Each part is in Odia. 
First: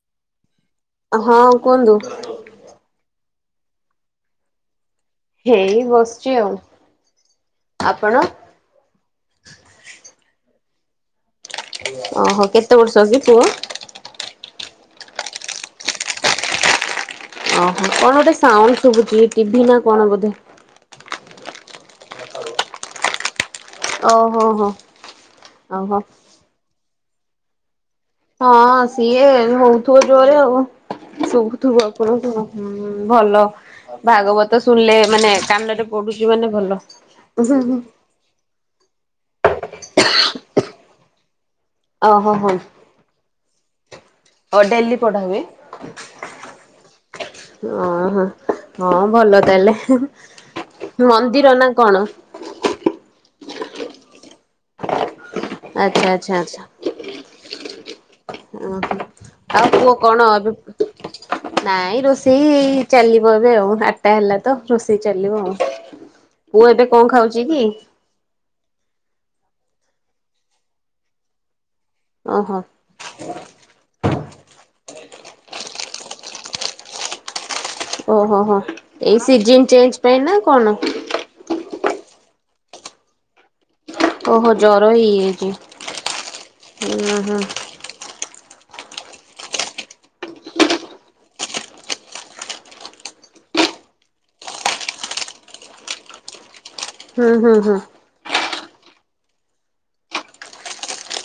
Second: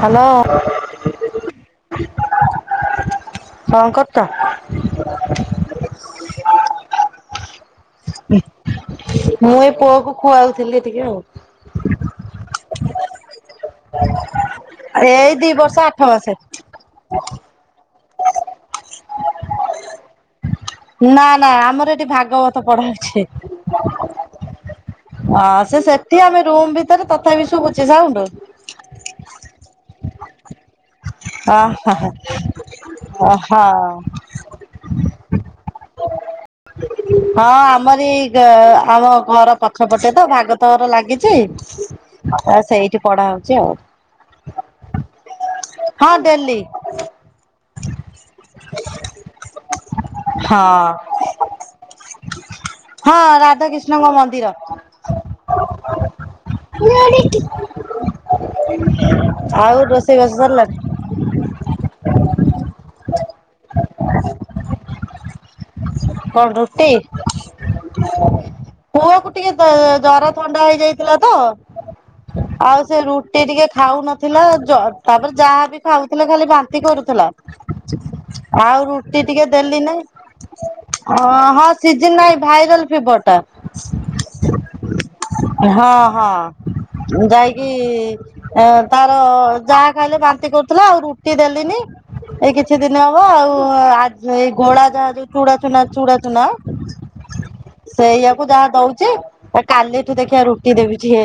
ହ୍ୟାଲୋ ହଁ କୁହନ୍ତୁ। ହଁ କଥା ହେଇ ବସିଛି ଆଉ। ଆପଣ? ମୁଁ ଏ ପୁଅକୁ ଖୁଆଉଥିଲି। ଟିକେ ଆଉ। ଓ ହୋ କେତେ କେତେ ବର୍ଷ କି ପୁଅ? ଏଇ ଦି ବର୍ଷ ଆଠ ମାସେ। ଓହୋ। କଣ ଗୋଟେ ସାଉଣ୍ଡ ଶୁଭୁଛି ଟିଭି ନା କଣ ବୋଧେ। ନା ନା ଆମର ଏଠି ଭାଗବତ ପଢାଉଛି ଓ ହୋ ହୋ। ହଁ ସେ ଓହୋ ସେଠି ଆମେ ରୁମ ଭିତ ରେ ତଥାପି ଶୁଭୁଚି ହଁ ସିଏ ହଉ ବ ଜୋରେ ଆଉ। ହଁ ଶୁଭୁଥିବ ଶୁଭୁଥିବ ହଁ ଭଲ ହଁ ଭାଗବତ ଶୁଣିଲେ ମାନେ କାନରେ ପଡୁଛି ମାନେ ଭଲ। ହଁ ଆମର ଏଇ ଆମ ଘର ପଛ ପଟେ ତ ଭାଗବତ ଘର ଲାଗିଛି ଓହୋ ହୋ ଛି ସେଇଠି ପଢା ହଉଛି ଆଉ। ଓ ଡେଲି ପଢାହୁଏ ହଁ ଡେଲି ଓହ ହଁ ଭଲ ତାହେଲେ ହଁ ମନ୍ଦିର ନା କଣ? ହଁ ରା ରାଧା କ୍ରୀଷ୍ଣ ଙ୍କ ମନ୍ଦିର। ଆଚ୍ଛା ଆଚ୍ଛା ଆଛା ଓ ଆଉ ପୁଅ କଣ ରୋଷେଇବାସ ଏବେ, ସରିଲାଣି? ନାଇଁ ରୋଷେଇ ଚାଲି ଏବେ ଆଉ ଆଟା ହେଲା ତ ରୋଷେଇ ଚାଲିବ ଆଉ। କଣ ପୁଅ ଏବେ ରୁଟି, କଣ ଖାଉଛି କି? ପୁଅକୁ ଟିକେ ଜର ଥଣ୍ଡା ହେଇଯାଇଥିଲା ତ ଓହୋ ଆଉ ସେ ରୁଟି ଟିକେ ଖାଉନଥିଲା ଜ ତାପରେ ଯାହାବ ଖାଉଥିଲେ ଖାଲି ବାନ୍ତି କରୁଥିଲା। ଓହୋ ହୋ ଆଉ ଏଇ ରୁଟି ଟିକେ ସିଜନ ଦେଲି ନାଇଁ ଚେଞ୍ଜ ପାଇଁ ନା କଣ? ହଁ ହଁ ସିଜ କି ନାଇଁ ଭାଇରାଲ ଫିବର ଟା। ଓହୋ ଜର ହେଇଯାଇଛି [inaudible] ହଁ ହଁ ଉଁ ହୁଁ ହୁଁ ଯାଇକି ଏ ତାର ଯାହା ଖାଇଲେ ବାନ୍ତି କରୁଥିଲା ଆଉ ରୁଟି ଦେଲିନି ଏଇ କିଛି ଦିନ ହବ ଆଉ ଏଇ ଗଳା ଯାହା ଯୋଉ ଚୁଡା ଚୁନା ଚୁଡ଼ା ଚୁନା ହୁଁ ହୁଁ ହୁଁ। ଦଉଛେ କାଲିଠୁ ଦେଖିବା ରୁଟି ଦେବୁଛି ହେ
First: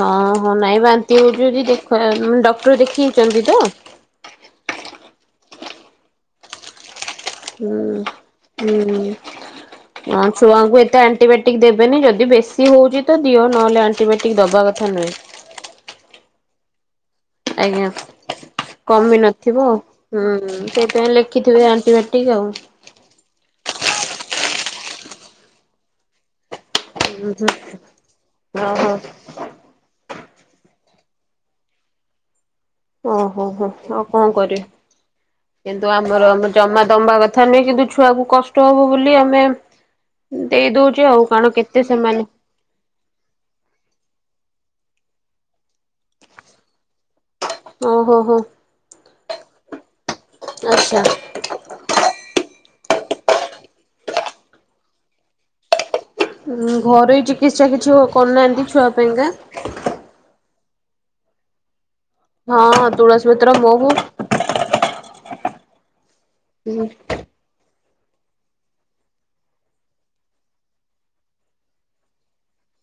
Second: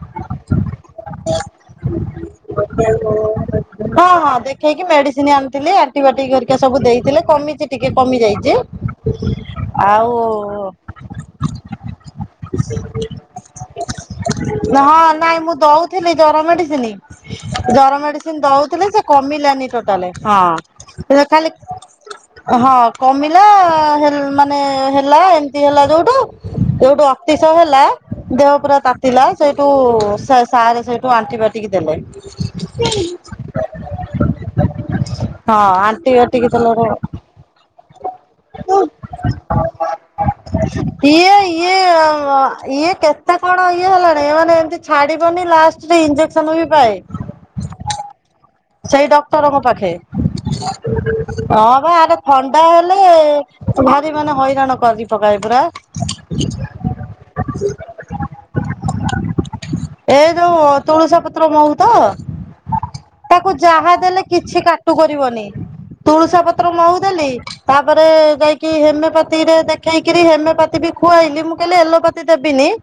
ହଁ ହଁ ନାଇଁ ବାନ୍ତି ହଉଛି, ଦେଖ ଡକ୍ଟର ଦେଖେଇଛନ୍ତି ତ? ଖାଇକି ମେଡିସିନ ଆଣିଥିଲି, ଆଣ୍ଟିିବାଟିକ କରିକା ସବୁ ଦେଇଥିଲେ। କମିଛି ଟିକେ ହୁଁ। କମି ଯାଇଛି। ଆଉ [inaudible] ଛୁଆଙ୍କୁ ଏତେ ଆଣ୍ଟିବାୟୋଟିକ ଦେବେନି ଯଦି ବେଶୀ ହଉଛି ତ ଦିଅ, ନହେଲେ ଆଣ୍ଟିବାୟୋଟିକ ଦବା କଥା ନୁହେଁ। ଜରା ମାଟିଥିଲି ଆଜ୍ଞା ଜର ମେଡିସିନ ଦଉଥିଲେ ସେ କମି ନଥିବ କମିଲାନି ଟୋଟାଲ ହୁଁ ସେଇଥିପାଇଁ ହଁ ଖାଲି ଲେଖିଥିବେ ଆଣ୍ଟିବାୟୋଟିକ ଆଉ ହଁ ମାନେ ହେଲା ଏମତି ହେଲା ଯୋଉଠୁ ଯଉଠୁ ଅତିଶ ହେଲା ଦେହ ପୁରା ହୁଁ ହୁଁ। ଓହୋ ତାତିଲା ସେଇଠୁ ସା ସ ସେଇଠୁ ଆଣ୍ଟିବାୟୋଟିକ ଦେଲେ। ଓହୋ ହୋ ଆଉ କଣ କରିବି ହଁ [inaudible] କିନ୍ତୁ ଆମର ଆମ ଆଣ୍ଟିବାୟୋଟିକ ଜମା ଦେଲାରୁ ତମ୍ବା କଥା ନୁହେଁ କିନ୍ତୁ ଛୁଆକୁ କଷ୍ଟ ହବ ବୋଲି ଆମେ ଦେଇ ଦଉଚେ [inaudible] ଆଉ ଇଏ କାରଣ କେତେ ଇଏ ସେମାନେ ଇଏ କେତେ କଣ ଇଏ ହେଲାଣି ମାନେ ତି ଛାଡିବନି ଲାଷ୍ଟରେ ଇଞ୍ଜେସନ ବି ପାଏ। ଓହୋ ହୋ। ଏଇ ଡକ୍ଟରଙ୍କ ପାଖେ। ଆଚ୍ଛା। [unintelligible] ଥଣ୍ଡା ହେଲେ ଭାରି ମାନେ ହଇରାଣ କରିିକି ପକଏ ପୁରା। ଘରେୋଇ ଚିକିତ୍ସା କିଛି କରୁନାହାନ୍ତି ଛୁଆ ପାଇଁକା। [inaudible] ଏ ଯୋଉ ତୁଳସା ପତ୍ର ମହୁ ତ? ହଁ ତୁଳସୀ ପତ୍ର ତାକୁ ମହୁ ଯାହା ଦେଲେ କିଛି କାଟୁ କରିବନି। ତୁଳସ ପତ୍ର ମହୁ ଦେଲି। ତାପରେ ଯାଇକି ହେମିଓପାଥିରେ ଦେଖେଇକରି ହେମିଓପାଥି ବି ଖୁଆଇଲି ମୁଁ କହିଲେ ଏଲୋପାଥି ଦେବିନି। [inaudible]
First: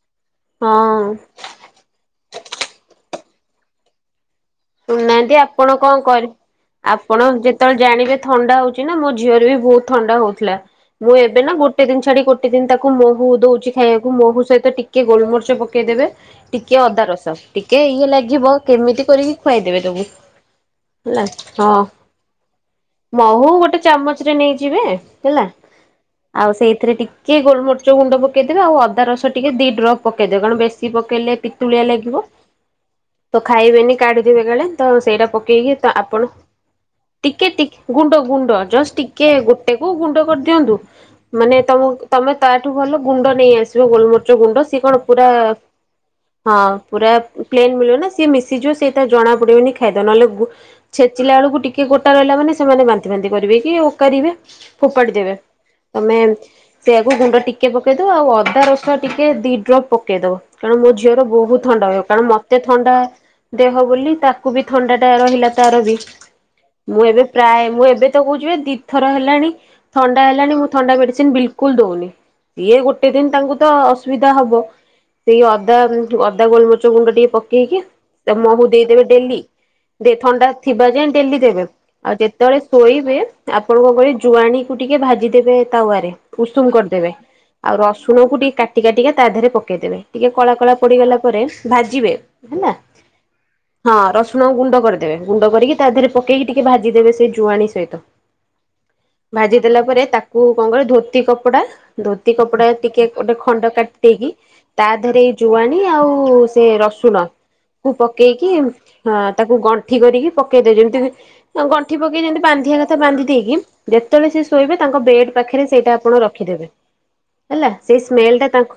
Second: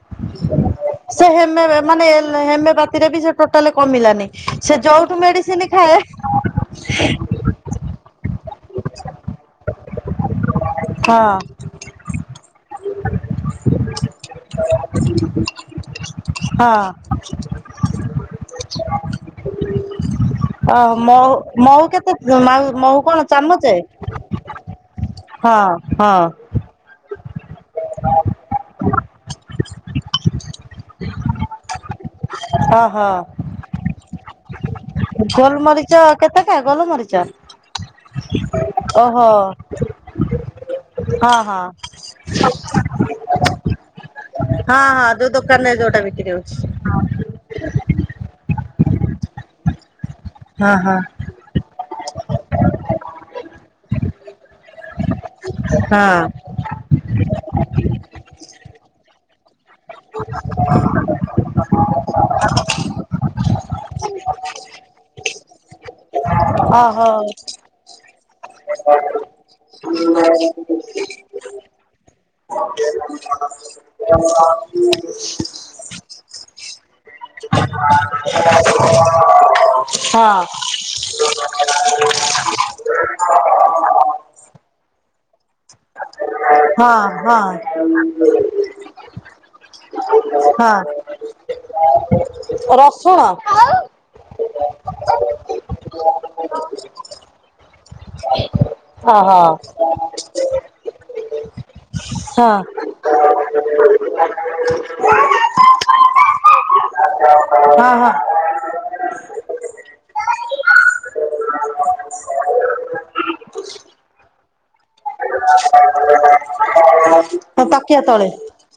ହଁ। ସେ ହେମ ମାନେ ଏ ହେମେପତିରେ ବି ସେ ଟୋଟାଲି କମିଲାନି। ସେ ଯୋଉ। ନାହାନ୍ତି ଆପଣ କଣ କରିବ ଆପଣ ଯେତେବେଳେ ଜାଣିବେ ଥଣ୍ଡା ହଉଛି। ନା ମୋ ଝିଅରେ ବି ବହୁତ ଥଣ୍ଡା ହଉଥିଲା ମୁଁ ହଁ ଏବେ ନା ଗୋଟେ ଦିନ ଛାଡି ଗୋଟେ ଦିନ ତାକୁ ମହୁ ଦଉଛି ଖାଇବାକୁ ମହୁ ସହିତ ଟିକେ ଗୋଲମରିଚ ପକେଇଦେବେ ହଁ ଟିକେ ଅଦା ରସ ଟିକେ ଇଏ ଲାଗିବ କେମିତି କରିକି ଖୁଆଇଦେବେ ତାକୁ ଅ ମୋ ହେଲା ମୋହୁ କେତେ ମ ମୋହୁ କଣ ଅ ହ ହୋ ଗୋଟେ ଚାମଚରେ ନେଇଯିବେ ହେଲା ହଁ ହଁ ଆଉ ସେଇଥିରେ ଟିକେ କିଏ ଗୋଲମଚ୍ଚ ଗୁଣ୍ଡ ପକେଇଦେବେ ଆଉ ଅଦା ରସ ଟିକେ ଦିଇ ଡ୍ରପ ପକେଇଦେବେ କଣ ବେଶୀ ପକେଇଲେ ପିତୁଳିଆ ଲାଗିବ ଅ ହଁ। ତ ଖାଇବେନି। କାଢିଦେବେ କାଳେ ତ ସେଇଟା ପକେଇକି ତ ଗୋଲମରିଚ ଆପଣ କେତେଟା ଗୋଲମରିଚ ଟିକେ ଗୁଣ୍ଡ ଗୁଣ୍ଡ ଜଷ୍ଟ ଓହୋ ଟିକେ ଗୋଟେକୁ ଗୁଣ୍ଡ କରିଦିଅନ୍ତୁ ହଁ ମାନେ ହଁ ତମ ତମେ ତାଠୁ ଭଲ ଗୁଣ୍ଡ ନେଇ ଆସିବ ଗୋଲମରିଚ ଗୁଣ୍ଡ ସିଏ ହଁ କଣ ହଁ ପୁରା ଯୋଉ ଦୋକାନରେ ଯୋଉଟା ବିକ୍ରି ହଉଛି। ହଁ ପୁରା ପ୍ଲେନ୍ ମିଳିବ ନା ସିଏ ମିଶିଯିବ ସେଇଟା ଜଣା ପଡିବନି ଖାଇଦବ ଗୁ ନହେଲେ ହଁ ହଁ ଛେଚିଲା ବେଳକୁ ଟିକେ ଗୋଟା ରହିଲା ମାନେ ସେମାନେ ବାନ୍ତି ଫାନ୍ତି କରିବେ କି ଓକାରିବେ। ଫୋପାଡି ଦେବେ ହଁ ତମେ ସେଆକୁ ଗୁଣ୍ଡ ଟିକେ ପକେଇଦବ ଆଉ ଅଦା ରସ ତ ଟିକେ ଦି ଡ୍ରପ ପକେଇଦବ କାରଣ ମୋ ଝିଅର ବହୁତ ଥଣ୍ଡା ରହିବ କାରଣ ମତେ ଥଣ୍ଡା ବୋଲି ତାକୁ ବି ଥଣ୍ଡା ଟା ରହିଲା ତାର ବି ମୁଁ ଓହୋ ଏବେ ପ୍ରାୟ ମୁଁ ଏବେ ତ କହୁଛି ଦିଇଥର ହେଲାଣି ଥଣ୍ଡା ହେଲାଣି ମୁଁ ଥଣ୍ଡା ମେଡିସିନ ବିଲକୁଲ ଦଉନି। ସିଏ ଗୋଟେ ଦିନ ତାଙ୍କୁ ତ ଅସୁବିଧା ହବ ସେଇ ଅଦା ଅଦା ଗୋଲମଚ ଗୁଣ୍ଡ ଟିକେ ପକେଇକି ତ ମହୁ ଦେଇଦେବେ ଡେଲି। ହଁ ଥଣ୍ଡା ଥିବା ଯାଏ ଡେଲି ଦେବେ ଆଉ ଯେତେବେଳେ ଶୋଇବେ ଆପଣ କଣ କରିବେ ଜୁଆଣି କୁ ଟିକେ ଭାଜିଦେବେ ତାୱରେ। ଉଷୁମ ହଁ କରିଦେବେ ହଁ ଆଉ ରସୁଣକୁ ଟିକେ କାଟି କାଟିକା ତା ଦେହରେ ପକେଇଦେବେ ଟିକେ କଳା କଳା ହଁ ପଡିଗଲା ପରେ ଭାଜିବେ ହେଲା। ରସୁଣ ହଁ ରସୁଣ ଗୁଣ୍ଡ କରିଦେବେ ଗୁଣ୍ଡ କରିକି ତା ଦେହରେ ପକେଇକି ଟିକେ ଭାଜିଦେବେ ସେ ଜୁଆଣି ସହିତ। ଓହୋ ଭାଜିଦେଲା ପରେ ତାକୁ କଣ କରିବେ ଧୋତି କପଡା ଧୋତି ହଁ କପଡା ଟିକେ ଗୋଟେ ଖଣ୍ଡ କାଟି ଦେଇେଇକି ତା ଦେହରେ ଏଇ ଜୁଆଣି ଆଉ ସେ ରସୁଣ ହଁ କୁ ହଁ ପକେଇକି ଆ ତାକୁ ଗଣ୍ ଠି କରିକି ପକେଇଦବେ ଯେମିତି ଗଣ୍ଠି ପକେଇ ଯେମିତି ବାନ୍ଧିବା କଥା ବାନ୍ଧି ଦେଇକି ଯେତେବେଳେ ସେ ଶୋଇବେ ତାଙ୍କ ବେଡ ପାଖରେ ସେଇଟା ଆପଣ ରଖିଦେବେ। ହେଲା ସେଇ ତକିଆ ତଳେ ସ୍ମେଲ ଟା ତାଙ୍କ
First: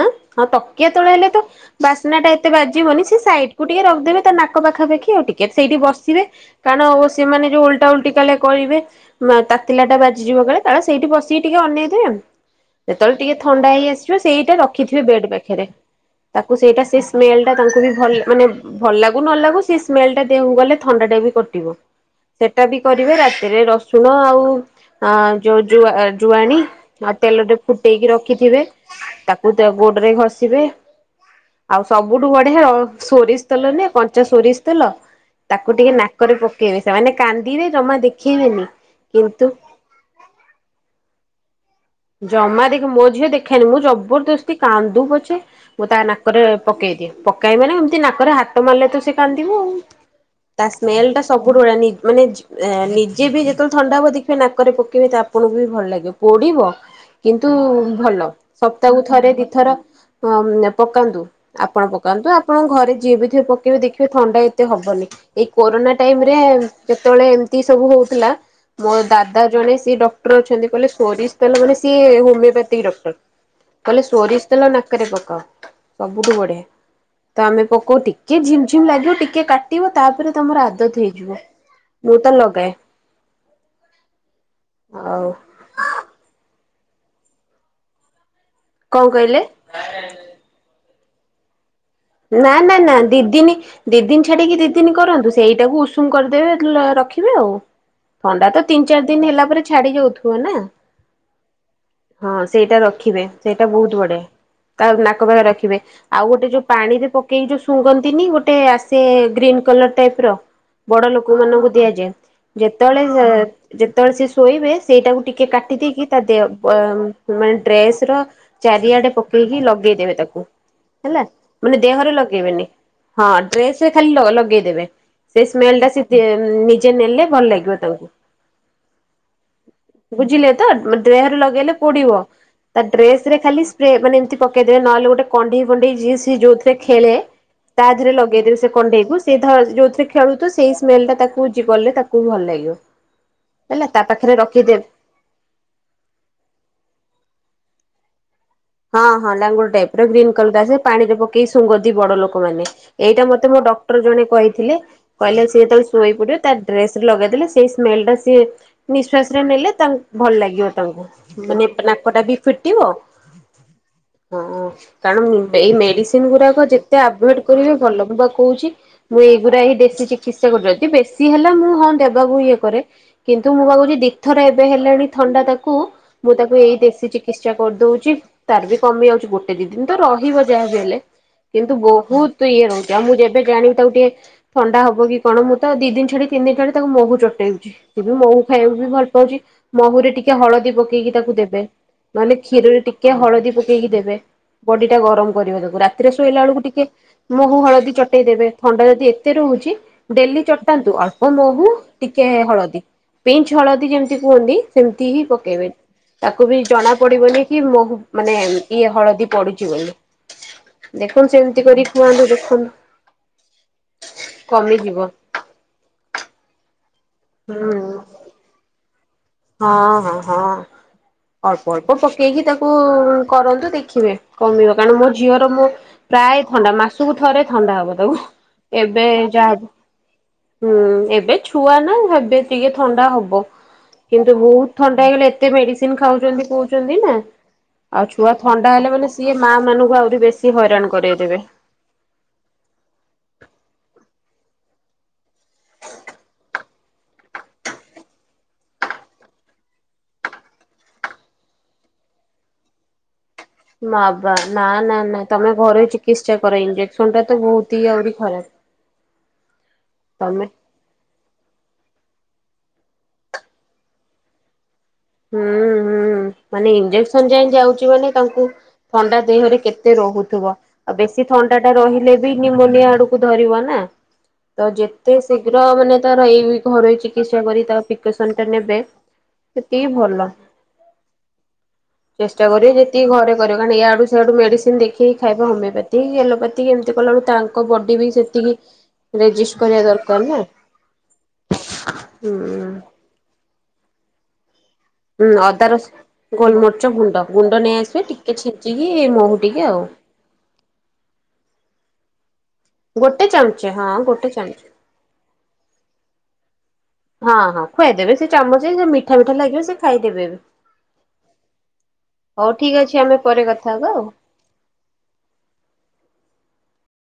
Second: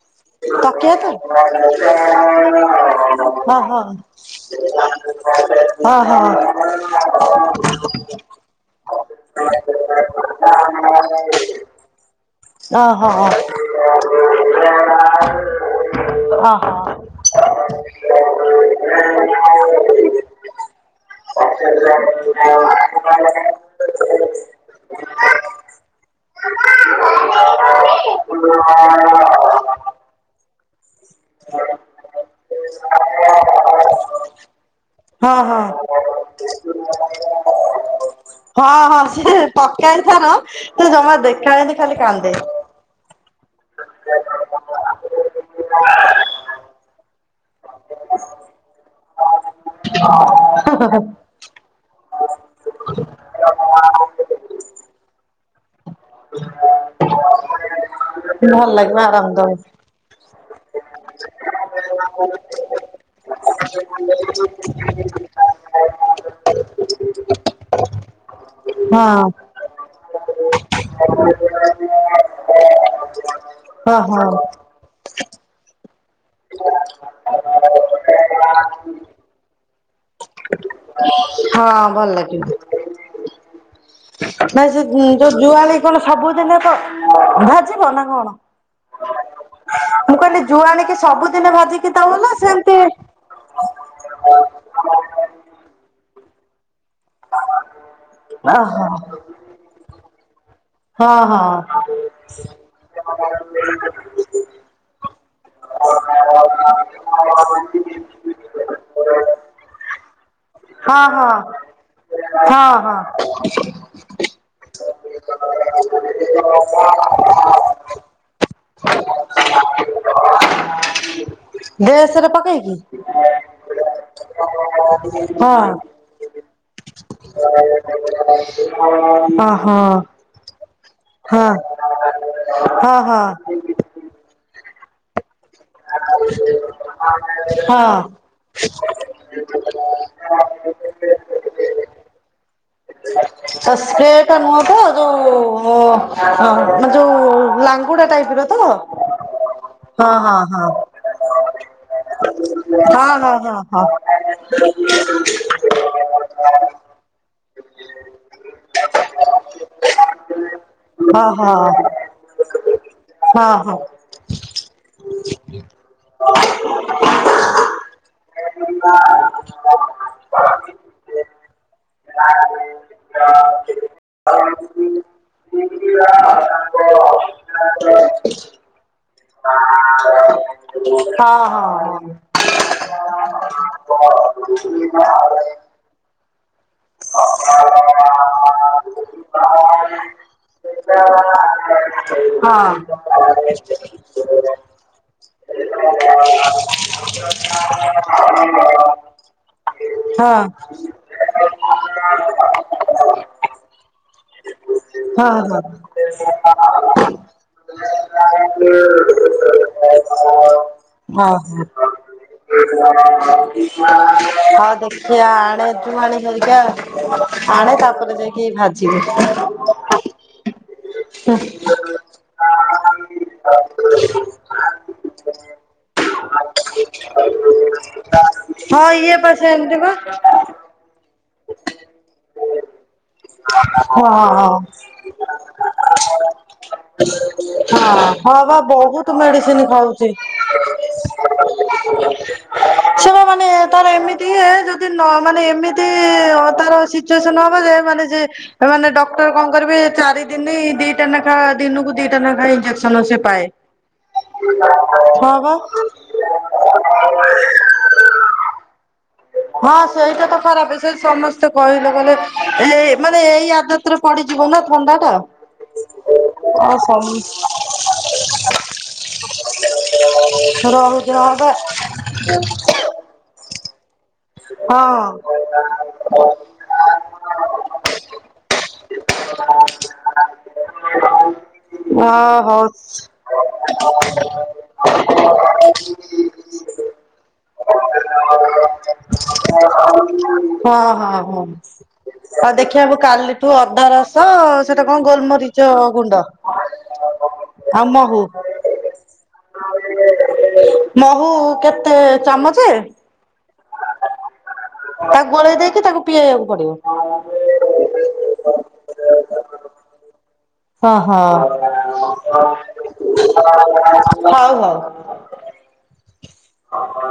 ଆ ଆଉ ତକିଆ ତଳେ ହେଲେ ତ ବାସ୍ନା ଟା ଏତେ ବାଜିବନି ସେ ସାଇଡ ହଁ ହୋଉ ହଁ ଟିକେ ରଖିଦେବେ ତା ନାକ ପାଖାପାଖି ଆଉ ଟିକେ ସେଇଠି ହଁ ହଁ ବସିବେ କାରଣ ଅବଶ୍ୟ ସେମାନେ ଯୋଉ ଓଲଟା ଓଲଟି କଲେ କହିବେ। ନା ତା ତାତିଲାଟା ବାଜିଯିବ ବଳେ କାଳେ ସେଇଠି ବସିକି ଟିକେ ଅନେଇବେ ଓହୋ ଓହୋ ଯେତେବେଳେ ଟିକେ ଥଣ୍ଡା ହେଇ ଆସିବ ସେଇଟା ରଖିଥିବେ ବେଡ୍ ପାଖରେ ତାକୁ ହଁ ସେଇଟା ସେ ସ୍ମେଲ ଟା ତାଙ୍କୁ ବି ଭଲ ଭଲ ଲାଗୁ ନ ଲାଗୁ ସେ ସ୍ମେଲ ଟା ଦେହ କୁ ଗଲେ ଥଣ୍ଡାଟା ବି କଟିବ। ସେଟା ବି [unintelligible] ଅ ଯୋଉ ଜୁଆଣୀ ଆଉ ତେଲଟେ ଫୁଟେଇକି ରଖିଥିବେ ତାକୁ ଗୋଡରେ ଘଷିବେ ଆଉ ସବୁଠୁ ବଢିଆ ଅ ସୋରିଷ ତଲରେ କଞ୍ଚା ସୋରିଷ ତେଲ ହଁ ତାକୁ ଟିକେ ନାକରେ ପକେଇବେ ସେମାନେ କାନ୍ଦିବେ ଜମା ଦେଖ ହଁ ହଁ ସେ ପକାଇ ତାର ସେ ଜମା ଦେଖାଏନି। ଖାଲି କାନ୍ଦେ ଜମା ଦେଖି ମୋ ଝିଅ ଦେଖ ହେଲେ ମୁଁ ଜବର ଦସ୍ତି କାନ୍ଦୁ ପଛେ ମୁଁ ତା ନାକରେ ପକେଇଦିଏ ପକେଇ ମାନେ ଏମତି ନାକରେ ହାତ ମାରିଲେ ତ ସେ କାନ୍ଦିବ ଆଉ। ତା ସ୍ମେଲ ଟା ସବୁ ପୁଡ଼ ଭଳି ମାନେ ନିଜେ ବି ଯେତେବେଳେ ଥଣ୍ଡା ହେବ ଦେଖିବେ ନାକରେ ପକାଇବେେ ତ ଆପଣଙ୍କୁ ବି ଭଲ ଲାଗିବ ପୋଡ଼ିବ। କିନ୍ତୁ ଭଲ ଭଲ ଲାଗିବ ସପ୍ତାହକୁ ଥରେ ଆରାମ ଦବ ଦିଇଥର ହଁ ପକାନ୍ତୁ‌। ଆପଣ ପକାନ୍ତୁ ଆପଣଙ୍କ ଘରେ ଯିଏ ବି ଥିବେ ପକେଇବେ ଦେଖିବେ ଥଣ୍ଡା ଏତେ ହବନି। କୋରୋନା ଟାଇମ ରେ ଯେତେବେଳେ ଏମତି ସବୁ ହଉଥିଲା। ମୋ ହଁ ଦାଦା ଜଣେ ସିଏ ଡକ୍ଟ ଅଛନ୍ତି। କଲେ ସୋରିଷ ସିଏ ହମିଓପାଥିକ ଡକ୍ଟର। ହଁ କହଲେ ହଁ ସୋରିଷ ତେଲ ନାକରେ ପକେଇ ସବୁଠୁ ବଢିଆ ତ ଆମେ ପକଉ ଟିକେ ଝିମ୍ ଝିମ୍ ଲାଗିବ ଟିକେ କାଟିବ ତାପରେ ତମର ଆଦତ ହେଇଯିବ। ହଁ ଭଲ ମୁଁ ତ ଲାଗିବ। ଲଗାଏ ନା ସେ ଆଉ ଯୋଉ ଯୁଆଳ କଣ ସବୁଦିନେ ତ। ଭାଜି ବନା କଣ? କଣ କହିଲେ? ମୁଁ କହିଲେ ଯୁଆଣେ କି ସବୁଦିନେ ଭାଜି ନା ନା ନା ଦିଇଦିନି। ଦି ଦିନ ଛାଡିକି ଦି ଦିନ କରନ୍ତୁ ସେଇଟାକୁ ଉଷୁମ କରିଦେବେ। ରଖିବେ ଆଉ ଥଣ୍ଡା ତ ଓହୋ। ତିନି ଚାରି ଦିନ ହେଲା ପରେ ଛାଡି ଯାଉଥିବ। କୁହ ନା। ହଁ ହଁ। ହଁ ସେଇଟା ରଖିବେ ସେଇଟା ବହୁତ ବଢିଆ। ତା ନାକ ରଖିବେ ଆଉ ଗୋଟେ ଯୋଉ। ପାଣିରେ ପକେଇକି ଯୋଉ ଶୁଘନ୍ତିନି ଗୋଟେ ଆସେ ଗ୍ରୀନ କଲର ଟାଇପ ର। ହଁ ବଡ ଲୋକ ହଁ ମାନଙ୍କୁ ଦିଆଯାଏ ହଁ ହଁ ଯେତେବେଳେ ଯେତେବେଳେ ସେ ଶୋଇବେ ସେଇଟାକୁ ଟିକେ କାଟି ଦେଇେଇକି ତା ଦେ ମାନେ ଡ୍ରେସ ର ଚାରିଆଡେ ପକେଇକି ଲଗେଇଦବେ ତାକୁ ହେଲା। ମାନେ ଦେହରେ ଡ୍ରେସ୍ ରେ ଲଗେଇବେନି ପକେଇକି? ହଁ ଡ୍ରେସରେ ଖାଲି ଲଗେଇଦେବେ। ସେ ହଁ ସ୍ମେଲ ଟା ସେ ନିଜେ ନେଲେ ଭଲ ଲାଗିବ ତାଙ୍କୁ ଓହୋ ହଁ ବୁଝିଲେ। ତ ଦେହରେ ଲଗେଇଲେ ପୋଡିବ ତା ହଁ ହଁ ଡ୍ରେସ ରେ ଖାଲି ସ୍ପ୍ରେ ମାନେ ଏମିତି ପ କେଦେବେ ନହେଲେ ଗୋଟେ। କଣ୍ଢେଇ ପଣ୍ଢେଇ ଜିସ୍ ଯୋଉଥିରେ ଖେଳେ ତା ହଁ। ଦେହରେ ଲଗେଇଥିଲେ ସେ କଣ୍ଢେଇକୁ ସେ ଯୋଉଥିରେ ଖେଳୁ ତ ସେଇ ସ୍ମେଲ ଟା ତାକୁ କଲେ ତାକୁ ଭଲ ଲାଗେ। ସ୍ପ୍ରେ ଟା ନୁହଁ ତ ରଖିଦେବେ ଯୋଉ ମାନେ ଯୋଉ କୁଡା ଟାଇପ୍ ର। ତ? ହଁ ହଁ ଲାଙ୍ଗୁଡ ଟାଇପ୍ ର ହଁ ଗ୍ରୀନ୍ ହଁ କଲର ହଁ ଆସେ ପାଣିରେ ପକେଇ ଶୁଙ୍ଘନ୍ତି ବଡ ଲୋକମାନେ। ହଁ ଏଇଟା ହଁ ମତେ ମୋ ହଁ ଡକ୍ଟର ଜଣେ କହିଥିଲେ। କହିଲେ ସିଏ ଯେତେବେଳେ ଶୁଇ ପଡିବ ତା ଡ୍ରେସ ରେ ଲଗେଇଦେଲେ ସେଇ ସ୍ମେଲ ଟା ସିଏ ନିଶ୍ଵାସ ରେ ନେଲେ ତା ଭଲ ଲାଗିବ ତାଙ୍କୁ। ହଁ ମାନେ ହଁ ନାକଟା ବି ଫିଟିବ। ହଁ ହଁ। ହଁ କାରଣ ଏଇ ମେଡିସିନ ଗୁଡାକ ଯେତେ ଆଭୁଏଡ୍ କରିବେ ଭଲ। ମୁଁ ବା କହୁଛି ମୁଁ ଏଇଗୁଡା ହି ଦେଶୀ ଚିକିତ୍ସା କରୁ ଯଦି ବେଶୀ ହେଲା ମୁଁ ହଁ ଦେ କୁ ଇଏ କରେ। କିନ୍ତୁ ମୁଁ ଭାବୁଛି ଦି ଥରେ ଏବେ ହେଲେଣି ଥଣ୍ଡା ହଁ ତାକୁ ମୁଁ ତାକୁ ଏଇ ହଁ ଦେଶୀ ହଁ। ଚିକିତ୍ସା ହଁ। କରିଦଉଛି। ତାର ବି କମି ଯାଉଛି ଗୋଟେ ଦି ଦିନ ତ ରହିବ ହଁ ଯାହା ବି ହେଲେ। ହଁ କିନ୍ତୁ ହଁ। ବହୁତ ଇଏ ରହୁଛି ଆଉ ମୁଁ ଯେବେ ଜାଣିବି ତାକୁ ଟିକେ ଓହୋ ହଉ ଥଣ୍ଡା ହବ ଦେଖିବା କି କଣ ଆଣେ ମୁଁ ତ ତୁ ଦି ଦିନ ଛାଡି ତିନି ଦିନ ଛା ତାକୁ ମହୁ ଚଟେଇଉଛି। ସେ ମହୁ ଖାଇବାକୁ ବି ଆଣି ଭଲ ପାଉଛି। ମହୁ ରେ ଟିକେ ହଳଦୀ ପକେଇକି ତାକୁ ଦେବେ ମାନେ କ୍ଷୀରରେ ଟିକେ ଟିକେ ହଳଦୀ ପକେଇକି ଦେବେ। ବଡି ଟା ଗରମ କରିବା ତାକୁ ରାତିରେ ଶୋଇଲା ବେଳକୁ ଟିକେ ମହୁ ହଳଦୀ ଚଟେଇ ଦେବେ। ଥଣ୍ଡା ଯଦି ଏତେ ରହୁଛି ଡେଲି ଚଟାନ୍ତୁ ଅଳ୍ପ ମହୁ। ଟିକେ ହଳଦୀ ପିଞ୍ଚ ହଳଦୀ ଯେମିତି କୁହନ୍ତି। ସେମିତି ହିଁ ପକେଇବେନି ତାକୁ ବି ଜଣା ପଡିବନି କି ମହୁ ହ ମାନେ ଇଏ ହଳଦୀ ପଡୁଛି ବୋଲି। ହ ଦେଖନ୍ତୁ ସେମିତି କରି ଖୁଆନ୍ତୁ ଦେଖନ୍ତୁ ହଉ କମିଯିବ ଦେଖିବା ଆଣେ ଯୁଆଣି। ଜରିକା। ଆଣେ ହୁଁ। ତାପରେ ଯାଇକି ଭାଜିବେ। ହଁ ହଁ ହଁ ଅଳ୍ପ ଅଳ୍ପ ପକେଇକି ତାକୁ କରନ୍ତୁ ଦେଖିବେ କମିବ। କାରଣ ମୋ ଝିଅର ମୁଁ ପ୍ରାୟ ଥଣ୍ଡା ମାସକୁ ଥରେ ଥଣ୍ଡା ହବ ତାକୁ। ହଁ ଏବେ ଇଏ ପା ଯାହାବଁ ସେମିତି ବା ଛୁଆ ନା ହେବେ ଟିକେ ଥଣ୍ଡା ହବ। ହଁ କିନ୍ତୁ ହ ବହୁତ ଥଣ୍ଡା ହେଇଗଲେ ଏତେ ମେଡିସିନ ଖାଉଛନ୍ତି କହୁଛନ୍ତି ନା। ହ ଆଉ ଛୁଆ ହଁ ବା ଥଣ୍ଡା ହେଲେ ମାନେ ବହୁତ ସିଏ ମା ମେଡିସିନି ମାନଙ୍କୁ ଖାଉଛି। ଆହୁରି ବେଶୀ ହଇରାଣ କରେଇଦେବେ। ସେଟା ମାନେ ତାର ଏମିତି ଟେ ଯଦି ନ ମାନେ ଏମିତି [inaudible] ତାର ସିଚୁଏସନ ହବ ଯେ ମାନେ ଯେ ମାନେ ଡକ୍ଟର କଣ କରିବେ ଚାରି ଦିନ ଦିଟା ଲେଖା ଦିନକୁ ଦିଟା ଲେଖା ଇଞ୍ଜେକ୍ସନ ସେ ପାଏ। ମାବା ନା ନା ନା ହଁ ତମେ ବା ଘରେ ଚିକିତ୍ସା କର। ଇଞ୍ଜେକ୍ସନ ଟା ତ ବହୁତ ହି ଆହୁରି ଖରାପ। ହଁ ସେଇଟା ତ ତମେ ଖରାପ ସେଇ ସମସ୍ତେ କହିଲେ ବଲେ। ଏ ମାନେ ଏଇ ଆଦତ ରେ ପଡିଯିବ ନା। ଥଣ୍ଡା ଟା। ହୁଁ ହୁଁ ମାନେ ଆଉ ସମ ଇଞ୍ଜେକ୍ସନ ଯାଇ ଯାଉଛି ମାନେ ତାଙ୍କୁ ଥଣ୍ଡା ଦେହରେ କେତେ ରହୁଥିବ। ଆଉ ରହୁଛି ବେଶୀ ହଁ ବା ଥଣ୍ଡା ଟା ରହିଲେ ବି ନିମୋନିଆ ଆଡକୁ ଧରିବ ନା। [inaudible] ତ ହଁ ଯେତେ ଶୀଘ୍ର ମାନେ ତାର ଏଇ ଘରୋଇ ଚିକିତ୍ସା କରି ତା ପ୍ରିକସନ ଟା ନେବେ। ସେତିକି ଭଲ ଅ ଚେଷ୍ଟା ହଉ। କରିବେ। ଯେତିକି ଘରେ କରିବ କ ଇଆଡୁ ସେଆଡୁ ମେଡିସିନ ଦେଖିକି ଖାଇବେ। ହୋମିଓପାଥି ଏଲୋପାଥି ଏମିତି କଲା ବେଳୁ ତାଙ୍କ ବଡି ବି ସେତିକି ରେଜିଷ୍ଟ ହଁ କରିବା ଦରକାର ନା ହଁ ହଁ ଆଉ ହୁଁ। ଦେଖିବାକୁ କାଲିଠୁ ଅ ଅଦା ରସ ସେଟା କଣ ହୁଁ ଗୋଲମରିଚ ଅଦା ରସ ଗୁଣ୍ଡ ଗୋଲମରିଚ ଗୁଣ୍ଡ ଗୁଣ୍ଡ ନେଇ ଆଉ ଆସିବେ ମହୁ ଟିକେ ଛେଚିକି ମହୁଟିକି ଆଉ। ମହୁ କେତେ? ଚାମଚ ଗୋଟେ ଚାମ ହଁ ଗୋଟେ ଚାମଚ। ତାକୁ ଗୋଳେଇ ଦେଇକି ତାକୁ ପିଆଇବାକୁ ପଡିବ। ହଁ ହଁ ଖୁଆଇଦେବେ ସେ ଚାମଚ ଯେ ମିଠା ମିଠା ଲାଗିବ ସେ ଖାଇଦେବେ ବି। ହଁ ହଁ ହଉ ଠିକ୍ ଅଛି ଆମେ ପରେ କଥା ହବା ଆଉ। ହଉ ହଉ। [inaudible]